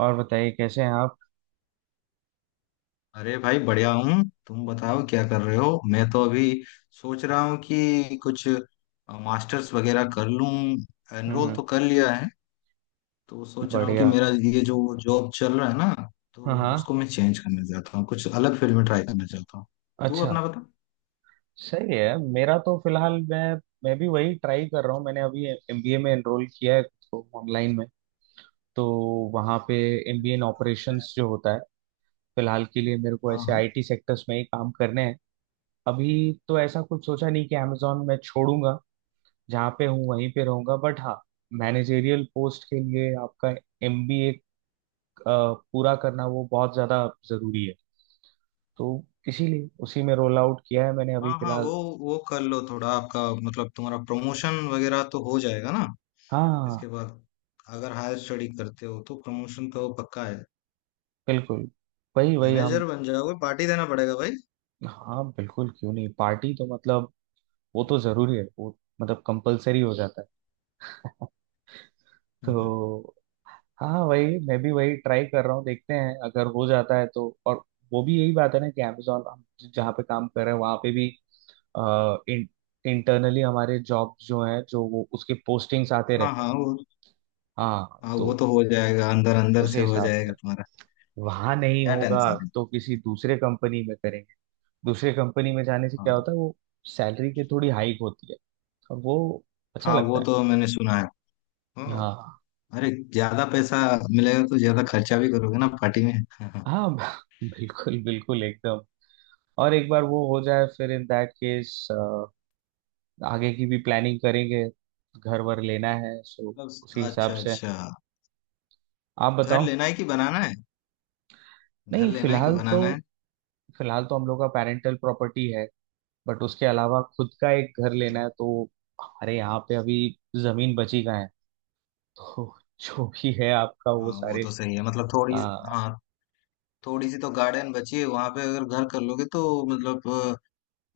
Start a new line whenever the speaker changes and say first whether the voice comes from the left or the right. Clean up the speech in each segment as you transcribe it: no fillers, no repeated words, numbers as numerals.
right: और बताइए कैसे हैं आप।
left: अरे भाई बढ़िया हूँ। तुम बताओ क्या कर रहे हो? मैं तो अभी सोच रहा हूँ कि कुछ मास्टर्स वगैरह कर लूँ। एनरोल
right: हम्म।
left: तो कर लिया है। तो सोच रहा हूँ कि
right: बढ़िया।
left: मेरा ये जो जॉब चल रहा है ना,
right: हाँ
left: तो
right: हाँ।
left: उसको मैं चेंज करना चाहता हूँ, कुछ अलग फील्ड में ट्राई करना चाहता हूँ। तू
right: अच्छा।
left: अपना बता।
right: सही है। मेरा तो फिलहाल मैं भी वही ट्राई कर रहा हूँ। मैंने अभी एमबीए में एनरोल किया है तो ऑनलाइन में। तो वहाँ पे एमबीए इन ऑपरेशंस जो होता है। फिलहाल के लिए मेरे को
left: हाँ,
right: ऐसे
left: हाँ।
right: आईटी सेक्टर्स में ही काम करने हैं अभी। तो ऐसा कुछ सोचा नहीं कि अमेजोन मैं छोड़ूंगा। जहाँ पे हूँ वहीं पे रहूंगा बट हाँ, मैनेजेरियल पोस्ट के लिए आपका एमबीए पूरा करना वो बहुत ज़्यादा जरूरी है। तो इसीलिए उसी में रोल आउट किया है मैंने अभी
left: हाँ, हाँ।
right: फिलहाल।
left: वो कर लो थोड़ा। आपका मतलब तुम्हारा प्रमोशन वगैरह तो हो जाएगा ना
right: हाँ
left: इसके बाद। अगर हायर स्टडी करते हो तो प्रमोशन तो पक्का है।
right: बिल्कुल। वही वही हम।
left: मैनेजर बन जाओगे, पार्टी देना पड़ेगा भाई।
right: हाँ बिल्कुल क्यों नहीं, पार्टी तो मतलब वो तो जरूरी है वो, मतलब कंपलसरी हो जाता है।
left: हम्म।
right: तो हाँ, वही, मैं भी वही ट्राई कर रहा हूँ, देखते हैं अगर हो जाता है तो। और वो भी यही बात है ना कि अमेजोन हम जहाँ पे काम कर रहे हैं वहाँ पे भी आ, इन, इंटरनली हमारे जॉब जो है जो वो उसके पोस्टिंग्स आते
left: हाँ,
right: रहते हैं।
left: हाँ, वो।
right: हाँ।
left: हाँ,
right: तो
left: वो तो हो जाएगा, अंदर अंदर
right: उसी
left: से हो
right: हिसाब से।
left: जाएगा तुम्हारा।
right: वहां नहीं
left: क्या
right: होगा
left: टेंशन है।
right: तो किसी दूसरे कंपनी में करेंगे। दूसरे कंपनी में जाने से क्या
left: हाँ,
right: होता है वो सैलरी की थोड़ी हाइक होती है और वो अच्छा
left: हाँ, वो
right: लगता है।
left: तो मैंने सुना है। हाँ,
right: हाँ
left: अरे ज्यादा पैसा मिलेगा तो ज्यादा खर्चा भी करोगे ना पार्टी में। हाँ, हाँ।
right: हाँ। बिल्कुल बिल्कुल एकदम। और एक बार वो हो जाए फिर इन दैट केस आगे की भी प्लानिंग करेंगे। घर वर लेना है सो उसी
left: मतलब
right: हिसाब
left: अच्छा
right: से।
left: अच्छा।
right: आप
left: घर
right: बताओ।
left: लेना है कि बनाना है? घर
right: नहीं,
left: लेना है कि
right: फिलहाल तो।
left: बनाना है?
right: हम लोग का पेरेंटल प्रॉपर्टी है बट उसके अलावा खुद का एक घर लेना है
left: हाँ,
right: तो हमारे यहाँ पे अभी जमीन बची कहाँ है। तो जो भी है आपका वो
left: हाँ, वो
right: सारे
left: तो सही है। मतलब थोड़ी,
right: आ,
left: हाँ, थोड़ी सी तो गार्डन बची है वहां पे। अगर घर कर लोगे तो मतलब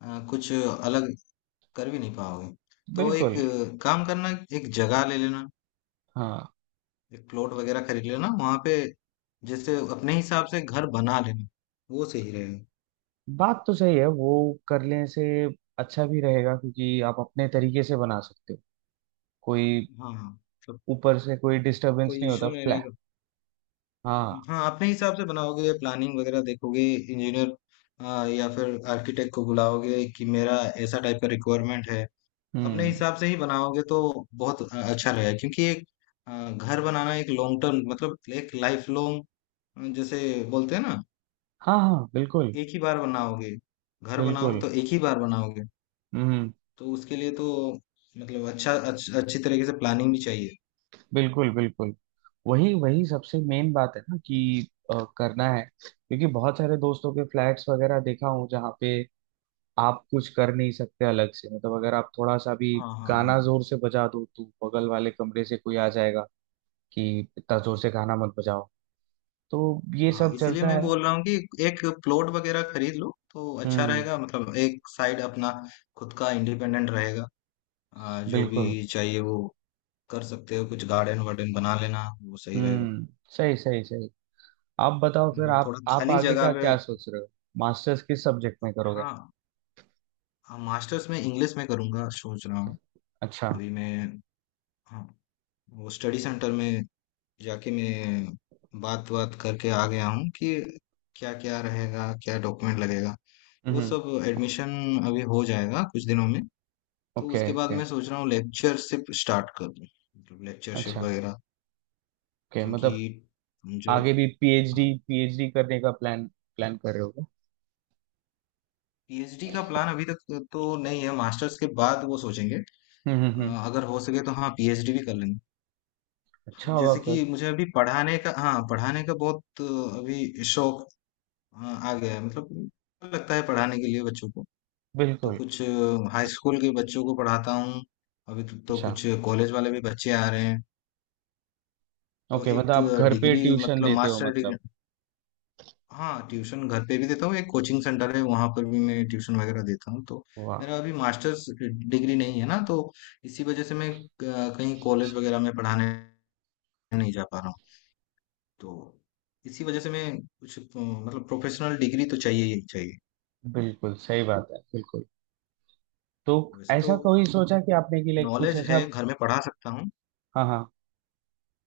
left: कुछ अलग कर भी नहीं पाओगे। तो एक
right: बिल्कुल।
left: काम करना, एक जगह ले लेना,
right: हाँ
left: एक प्लॉट वगैरह खरीद लेना वहां पे। जैसे अपने हिसाब से घर बना लेना, वो सही रहेगा।
right: बात तो सही है, वो करने से अच्छा भी रहेगा क्योंकि आप अपने तरीके से बना सकते हो। कोई
left: हाँ मतलब
right: ऊपर से कोई डिस्टरबेंस
left: कोई
right: नहीं होता
left: इश्यू नहीं
right: फ्लैट।
left: रहेगा।
right: हाँ।
left: हाँ, अपने हिसाब से बनाओगे, प्लानिंग वगैरह देखोगे इंजीनियर या फिर आर्किटेक्ट को बुलाओगे कि मेरा ऐसा टाइप का रिक्वायरमेंट है। अपने
right: हम्म।
left: हिसाब से ही बनाओगे तो बहुत अच्छा रहेगा। क्योंकि एक घर बनाना एक लॉन्ग टर्म, मतलब एक लाइफ लॉन्ग, जैसे बोलते हैं ना।
right: हाँ हाँ बिल्कुल
left: एक ही बार बनाओगे, घर बनाओगे
right: बिल्कुल।
left: तो एक ही बार बनाओगे।
right: हम्म।
left: तो उसके लिए तो मतलब अच्छा अच्छी तरीके से प्लानिंग भी चाहिए।
right: बिल्कुल बिल्कुल। वही वही सबसे मेन बात है ना कि करना है, क्योंकि बहुत सारे दोस्तों के फ्लैट्स वगैरह देखा हूँ जहाँ पे आप कुछ कर नहीं सकते अलग से। मतलब अगर आप थोड़ा सा भी
left: हाँ, हाँ,
right: गाना
left: हाँ।
right: जोर से बजा दो तो बगल वाले कमरे से कोई आ जाएगा कि इतना जोर से गाना मत बजाओ। तो ये
left: हाँ,
right: सब
left: इसीलिए
right: चलता
left: मैं
right: है।
left: बोल रहा हूँ कि एक प्लॉट वगैरह खरीद लो तो अच्छा
right: हम्म।
left: रहेगा। मतलब एक साइड अपना खुद का इंडिपेंडेंट रहेगा। जो भी
right: बिल्कुल।
left: चाहिए वो कर सकते हो, कुछ गार्डन वार्डन बना लेना, वो सही रहेगा।
right: हम्म। सही सही सही। आप बताओ फिर,
left: मतलब
right: आप
left: थोड़ा
right: आप
left: खाली
right: आगे
left: जगह
right: का
left: पे।
right: क्या सोच रहे हो? मास्टर्स किस सब्जेक्ट में करोगे?
left: हाँ, मास्टर्स में इंग्लिश में करूँगा सोच रहा हूँ।
right: अच्छा।
left: अभी मैं, हाँ, वो स्टडी सेंटर में जाके मैं बात बात करके आ गया हूँ कि क्या क्या रहेगा, क्या डॉक्यूमेंट लगेगा। वो
right: हम्म।
left: सब एडमिशन अभी हो जाएगा कुछ दिनों में। तो
right: ओके
left: उसके बाद
right: ओके।
left: मैं सोच रहा हूँ लेक्चरशिप स्टार्ट कर दूँ, मतलब लेक्चरशिप
right: अच्छा।
left: वगैरह।
right: ओके
left: क्योंकि
right: मतलब
left: जो
right: आगे भी पीएचडी पीएचडी करने का प्लान प्लान कर रहे हो क्या?
left: पीएचडी का प्लान अभी तक तो नहीं है, मास्टर्स के बाद वो सोचेंगे।
right: हम्म
left: अ,
right: हम्म हम्म।
left: अगर हो सके तो हाँ, पीएचडी भी कर लेंगे।
right: अच्छा होगा
left: जैसे
right: फिर।
left: कि मुझे अभी पढ़ाने का, हाँ, पढ़ाने का बहुत अभी शौक आ गया है। मतलब लगता है पढ़ाने के लिए बच्चों को। तो
right: बिल्कुल।
left: कुछ हाई स्कूल के बच्चों को पढ़ाता हूँ अभी। तो
right: अच्छा।
left: कुछ कॉलेज वाले भी बच्चे आ रहे हैं। तो
right: ओके मतलब
left: एक
right: आप घर पे
left: डिग्री,
right: ट्यूशन
left: मतलब
right: देते हो
left: मास्टर
right: मतलब।
left: डिग्री। हाँ, ट्यूशन घर पे भी देता हूँ, एक कोचिंग सेंटर है वहाँ पर भी मैं ट्यूशन वगैरह देता हूँ। तो
right: वाह।
left: मेरा अभी मास्टर्स डिग्री नहीं है ना, तो इसी वजह से मैं कहीं कॉलेज वगैरह में पढ़ाने नहीं जा पा रहा हूँ। तो इसी वजह से मैं कुछ मतलब प्रोफेशनल डिग्री तो चाहिए ही चाहिए।
right: बिल्कुल सही बात है बिल्कुल। तो
left: वैसे तो
right: ऐसा कभी सोचा कि आपने कि लाइक कुछ
left: नॉलेज
right: ऐसा।
left: है, घर में पढ़ा सकता हूँ।
right: हाँ हाँ।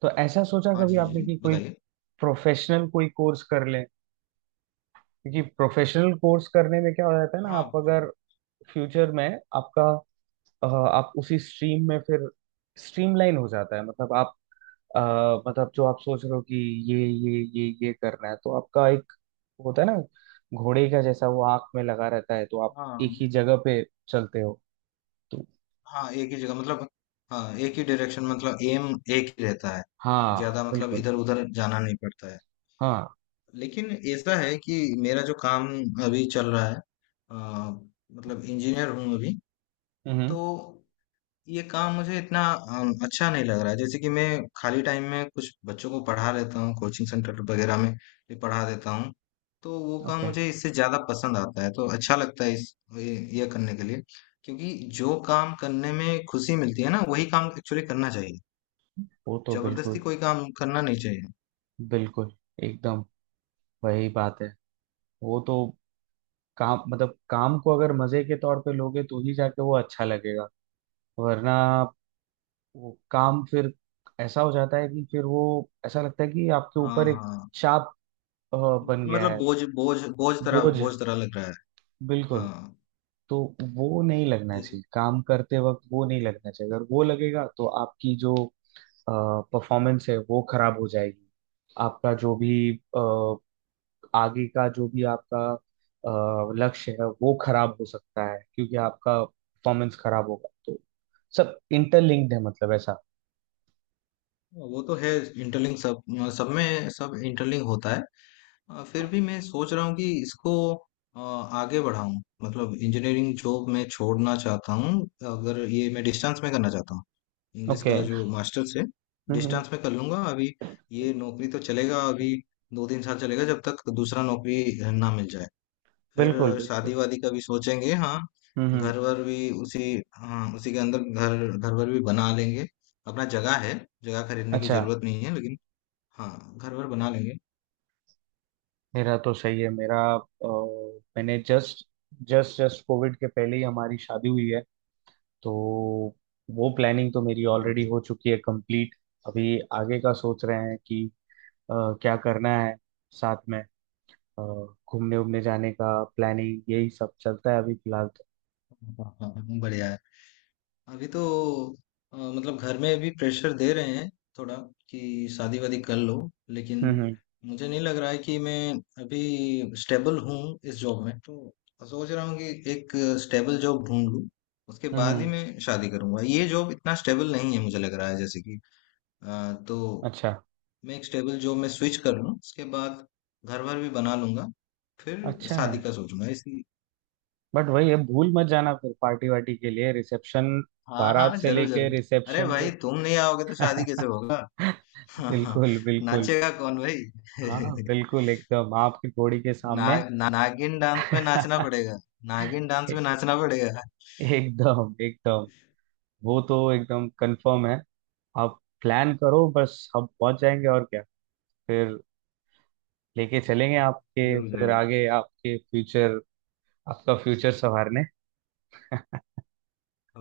right: तो ऐसा सोचा
left: हाँ जी,
right: कभी
left: जी जी,
right: आपने कि कोई
left: बताइए।
right: प्रोफेशनल कोई कोर्स कर लें? क्योंकि प्रोफेशनल कोर्स करने में क्या हो जाता है ना, आप
left: हाँ,
right: अगर फ्यूचर में आपका आप उसी स्ट्रीम में फिर स्ट्रीमलाइन हो जाता है, मतलब आप अ, मतलब जो आप सोच रहे हो कि ये करना है, तो आपका एक वो होता है ना घोड़े का जैसा वो आंख में लगा रहता है, तो आप एक
left: हाँ।
right: ही जगह पे चलते हो।
left: हाँ, एक ही जगह, मतलब हाँ, एक ही डायरेक्शन, मतलब एम, एक ही रहता है।
right: हाँ
left: ज्यादा मतलब
right: बिल्कुल।
left: इधर उधर जाना नहीं पड़ता है।
right: हाँ।
left: लेकिन ऐसा है कि मेरा जो काम अभी चल रहा है, अ, मतलब इंजीनियर हूँ अभी। तो
right: हम्म।
left: ये काम मुझे इतना अच्छा नहीं लग रहा है। जैसे कि मैं खाली टाइम में कुछ बच्चों को पढ़ा लेता हूँ, कोचिंग सेंटर वगैरह में भी पढ़ा देता हूँ। तो वो काम
right: ओके।
left: मुझे इससे ज्यादा पसंद आता है, तो अच्छा लगता है इस ये करने के लिए। क्योंकि जो काम करने में खुशी मिलती है ना, वही काम एक्चुअली करना चाहिए।
right: वो तो
left: जबरदस्ती
right: बिल्कुल।
left: कोई काम करना नहीं चाहिए।
right: बिल्कुल एकदम। वही बात है। वो तो काम, मतलब काम को अगर मजे के तौर पे लोगे तो ही जाके वो अच्छा लगेगा। वरना वो काम फिर ऐसा हो जाता है कि फिर वो, ऐसा लगता है कि आपके
left: हाँ,
right: ऊपर एक
left: हाँ।
right: चाप अ, बन गया
left: मतलब
right: है।
left: बोझ बोझ
right: बोझ।
left: बोझ तरह लग रहा है।
right: बिल्कुल।
left: हाँ।
right: तो वो नहीं लगना
left: जे-
right: चाहिए काम करते वक्त। वो नहीं लगना चाहिए, अगर वो लगेगा तो आपकी जो परफॉर्मेंस है वो खराब हो जाएगी। आपका जो भी अ, आगे का जो भी आपका लक्ष्य है वो खराब हो सकता है, क्योंकि आपका परफॉर्मेंस खराब होगा तो सब इंटरलिंक्ड है, मतलब ऐसा।
left: वो तो है, इंटरलिंक सब, सब में सब इंटरलिंक होता है। फिर भी मैं सोच रहा हूँ कि इसको आगे बढ़ाऊं। मतलब इंजीनियरिंग जॉब मैं छोड़ना चाहता हूँ। अगर ये मैं डिस्टेंस में करना चाहता हूँ, इंग्लिश
right: ओके।
left: का जो मास्टर्स है,
right: हम्म।
left: डिस्टेंस में कर लूंगा। अभी ये नौकरी तो चलेगा अभी, 2-3 साल चलेगा जब तक दूसरा नौकरी ना मिल जाए। फिर
right: बिल्कुल बिल्कुल।
left: शादी वादी का भी सोचेंगे हाँ।
right: हम्म।
left: घर वर भी उसी, हाँ, उसी के अंदर घर घर वर भी बना लेंगे। अपना जगह है, जगह खरीदने की
right: अच्छा।
left: जरूरत नहीं है, लेकिन हाँ, घर वर बना लेंगे।
right: मेरा तो सही है। मेरा मैंने जस्ट जस्ट जस्ट कोविड के पहले ही हमारी शादी हुई है, तो वो प्लानिंग तो मेरी
left: अरे
right: ऑलरेडी
left: भाई,
right: हो चुकी है कंप्लीट। अभी आगे का सोच रहे हैं कि अ, क्या करना है साथ में, अ, घूमने उमने जाने का प्लानिंग, यही सब चलता है अभी फिलहाल तो।
left: हाँ, हाँ, हाँ, बढ़िया है। अभी तो मतलब घर में भी प्रेशर दे रहे हैं थोड़ा कि शादी वादी कर लो। लेकिन
right: हम्म
left: मुझे नहीं लग रहा है कि मैं अभी स्टेबल हूँ इस जॉब में। तो सोच रहा हूँ कि एक स्टेबल जॉब ढूंढ लूँ, उसके बाद ही
right: हम्म।
left: मैं शादी करूंगा। ये जॉब इतना स्टेबल नहीं है मुझे लग रहा है, जैसे कि तो
right: अच्छा।
left: मैं एक स्टेबल जॉब में स्विच कर लूँ, उसके बाद घर भर भी बना लूंगा, फिर
right: अच्छा है
left: शादी का सोचूंगा इसी।
right: बट वही है, भूल मत जाना फिर पार्टी वार्टी के लिए, रिसेप्शन,
left: हाँ,
right: बारात
left: हाँ,
right: से
left: जरूर
right: लेके
left: जरूर। अरे
right: रिसेप्शन
left: भाई,
right: वो।
left: तुम नहीं आओगे तो शादी कैसे होगा। हाँ, हाँ।
right: बिल्कुल बिल्कुल।
left: नाचेगा कौन भाई।
right: हाँ बिल्कुल एकदम आपकी घोड़ी के
left: ना,
right: सामने।
left: ना, नागिन डांस में नाचना पड़ेगा। नागिन डांस में नाचना पड़ेगा।
right: एकदम एकदम। वो तो एकदम कंफर्म है। आप प्लान करो बस, हम पहुंच जाएंगे और क्या। फिर लेके चलेंगे आपके,
left: जरूर
right: फिर
left: जरूर।
right: आगे आपके फ्यूचर, आपका फ्यूचर संवारने।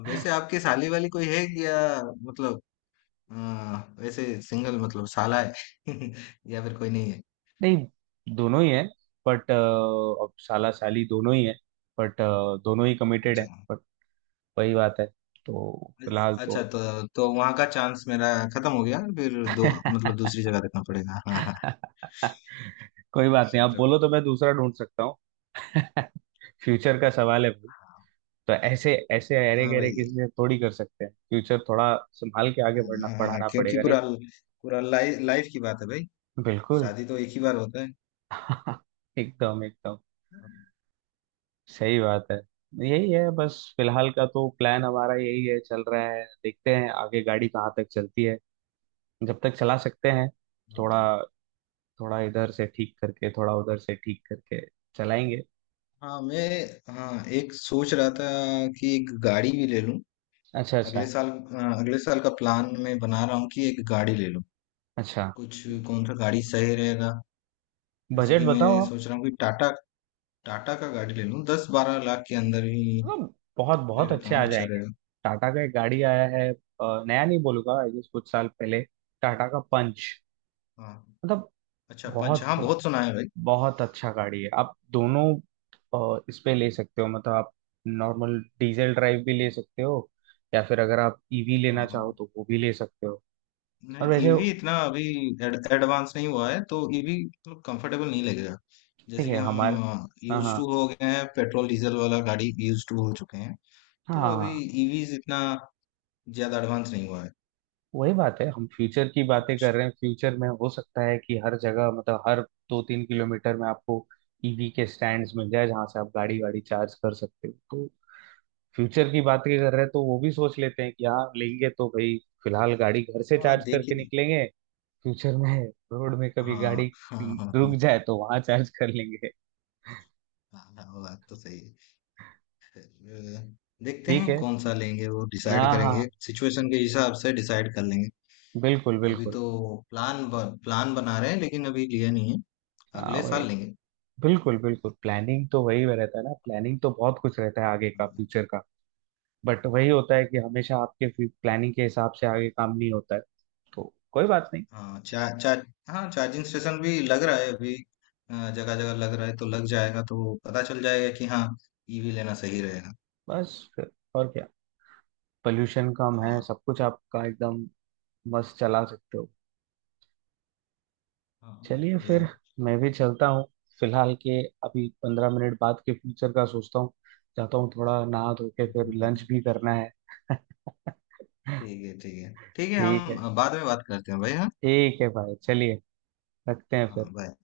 left: वैसे आपकी साली वाली कोई है कि या मतलब अ, वैसे सिंगल मतलब साला है? या फिर कोई नहीं है?
right: नहीं, दोनों ही है। बट अब साला साली दोनों ही है, बट दोनों ही कमिटेड
left: अच्छा।
right: है, बट वही बात है। तो फिलहाल
left: अच्छा
right: तो।
left: तो वहां का चांस मेरा खत्म हो गया फिर। दो मतलब दूसरी जगह देखना पड़ेगा। हाँ, हाँ।
right: कोई बात नहीं, आप
left: चलो।
right: बोलो तो मैं दूसरा ढूंढ सकता हूँ। फ्यूचर का सवाल है।
left: हाँ।
right: तो ऐसे ऐसे अरे
left: हाँ
right: गहरे
left: भाई।
right: किसी से थोड़ी कर सकते हैं, फ्यूचर थोड़ा संभाल के
left: हाँ,
right: आगे बढ़ना
left: हाँ, हाँ,
right: बढ़ाना
left: क्योंकि
right: पड़ेगा, नहीं।
left: पूरा पूरा लाइफ लाइफ की बात है भाई।
right: बिल्कुल।
left: शादी तो एक ही बार होता है।
right: एकदम एकदम
left: हाँ।
right: सही बात है। यही है बस, फिलहाल का तो प्लान हमारा यही है चल रहा है, देखते हैं आगे गाड़ी कहाँ तक चलती है। जब तक चला सकते हैं, थोड़ा थोड़ा इधर से ठीक करके, थोड़ा उधर से ठीक करके चलाएंगे।
left: हाँ, मैं, हाँ, एक सोच रहा था कि एक गाड़ी भी ले लूं।
right: अच्छा अच्छा
left: अगले साल, अगले साल का प्लान मैं बना रहा हूँ कि एक गाड़ी ले लूं।
right: अच्छा।
left: कुछ कौन सा गाड़ी सही रहेगा? जैसे
right: बजट
left: कि मैं
right: बताओ।
left: सोच रहा हूँ कि टाटा टाटा का गाड़ी ले लूं, 10-12 लाख के अंदर ही
right: हाँ बहुत
left: ले
right: बहुत
left: लेता
right: अच्छे
left: हूँ,
right: आ
left: अच्छा
right: जाएंगे।
left: रहेगा।
right: टाटा का एक गाड़ी आया है नया नहीं बोलूंगा, आई गेस कुछ साल पहले। टाटा का पंच।
left: हाँ,
right: मतलब
left: अच्छा पंच,
right: बहुत
left: हाँ, बहुत सुना है भाई।
right: बहुत अच्छा गाड़ी है, आप दोनों इस पे ले सकते हो, मतलब आप नॉर्मल डीजल ड्राइव भी ले सकते हो, या फिर अगर आप ईवी
left: हाँ,
right: लेना
left: हाँ।
right: चाहो तो वो भी ले सकते हो। और
left: नहीं,
right: वैसे।
left: ईवी इतना अभी एडवांस नहीं हुआ है तो ईवी तो कंफर्टेबल नहीं लगेगा।
right: ठीक
left: जैसे कि
right: है हमारे।
left: हम
right: हाँ
left: यूज टू
right: हाँ।
left: हो गए हैं, पेट्रोल डीजल वाला गाड़ी यूज टू हो चुके हैं।
right: हाँ
left: तो अभी
right: हाँ।
left: ईवी इतना ज्यादा एडवांस नहीं हुआ है।
right: वही बात है, हम फ्यूचर की
left: तो
right: बातें
left: कुछ,
right: कर रहे हैं। फ्यूचर में हो सकता है कि हर जगह, मतलब हर 2-3 किलोमीटर में आपको ईवी के स्टैंड्स मिल जाए जहां से आप गाड़ी वाड़ी चार्ज कर सकते हो, तो फ्यूचर की बातें कर रहे हैं तो वो भी सोच लेते हैं कि हाँ लेंगे तो भाई फिलहाल गाड़ी घर से
left: हाँ
right: चार्ज करके
left: देखिए।
right: निकलेंगे। फ्यूचर में रोड में कभी गाड़ी
left: हाँ, हाँ, हाँ,
right: रुक
left: हाँ।
right: जाए तो वहां चार्ज कर लेंगे।
left: हाँ, हाँ, बात तो सही है। देखते
right: ठीक
left: हैं
right: है।
left: कौन सा लेंगे वो डिसाइड
right: हाँ हाँ
left: करेंगे, सिचुएशन के हिसाब से डिसाइड कर लेंगे।
right: बिल्कुल
left: अभी
right: बिल्कुल।
left: तो प्लान प्लान बना रहे हैं, लेकिन अभी लिया नहीं है।
right: हाँ
left: अगले
right: वही।
left: साल लेंगे।
right: बिल्कुल बिल्कुल, प्लानिंग तो वही रहता है ना, प्लानिंग तो बहुत कुछ रहता है आगे का, फ्यूचर का, बट वही होता है कि हमेशा आपके प्लानिंग के हिसाब से आगे काम नहीं होता है, तो कोई बात नहीं।
left: हाँ चार चार हाँ चार्जिंग स्टेशन भी लग रहा है अभी, जगह जगह लग रहा है। तो लग जाएगा तो पता चल जाएगा कि हाँ, ईवी लेना सही रहेगा।
right: बस फिर और क्या, पोल्यूशन कम है,
left: हाँ,
right: सब कुछ आपका एकदम मस्त चला सकते हो।
left: हाँ,
right: चलिए
left: बढ़िया
right: फिर।
left: है।
right: मैं भी चलता हूँ, फिलहाल के अभी 15 मिनट बाद के फ्यूचर का सोचता हूँ, जाता हूँ थोड़ा नहा धो के, फिर लंच भी
left: ठीक
right: करना है।
left: है, ठीक है। ठीक है,
right: ठीक
left: हम
right: है।
left: बाद में बात करते हैं भाई, हाँ।
right: ठीक है भाई चलिए। रखते हैं फिर।
left: हाँ, bye।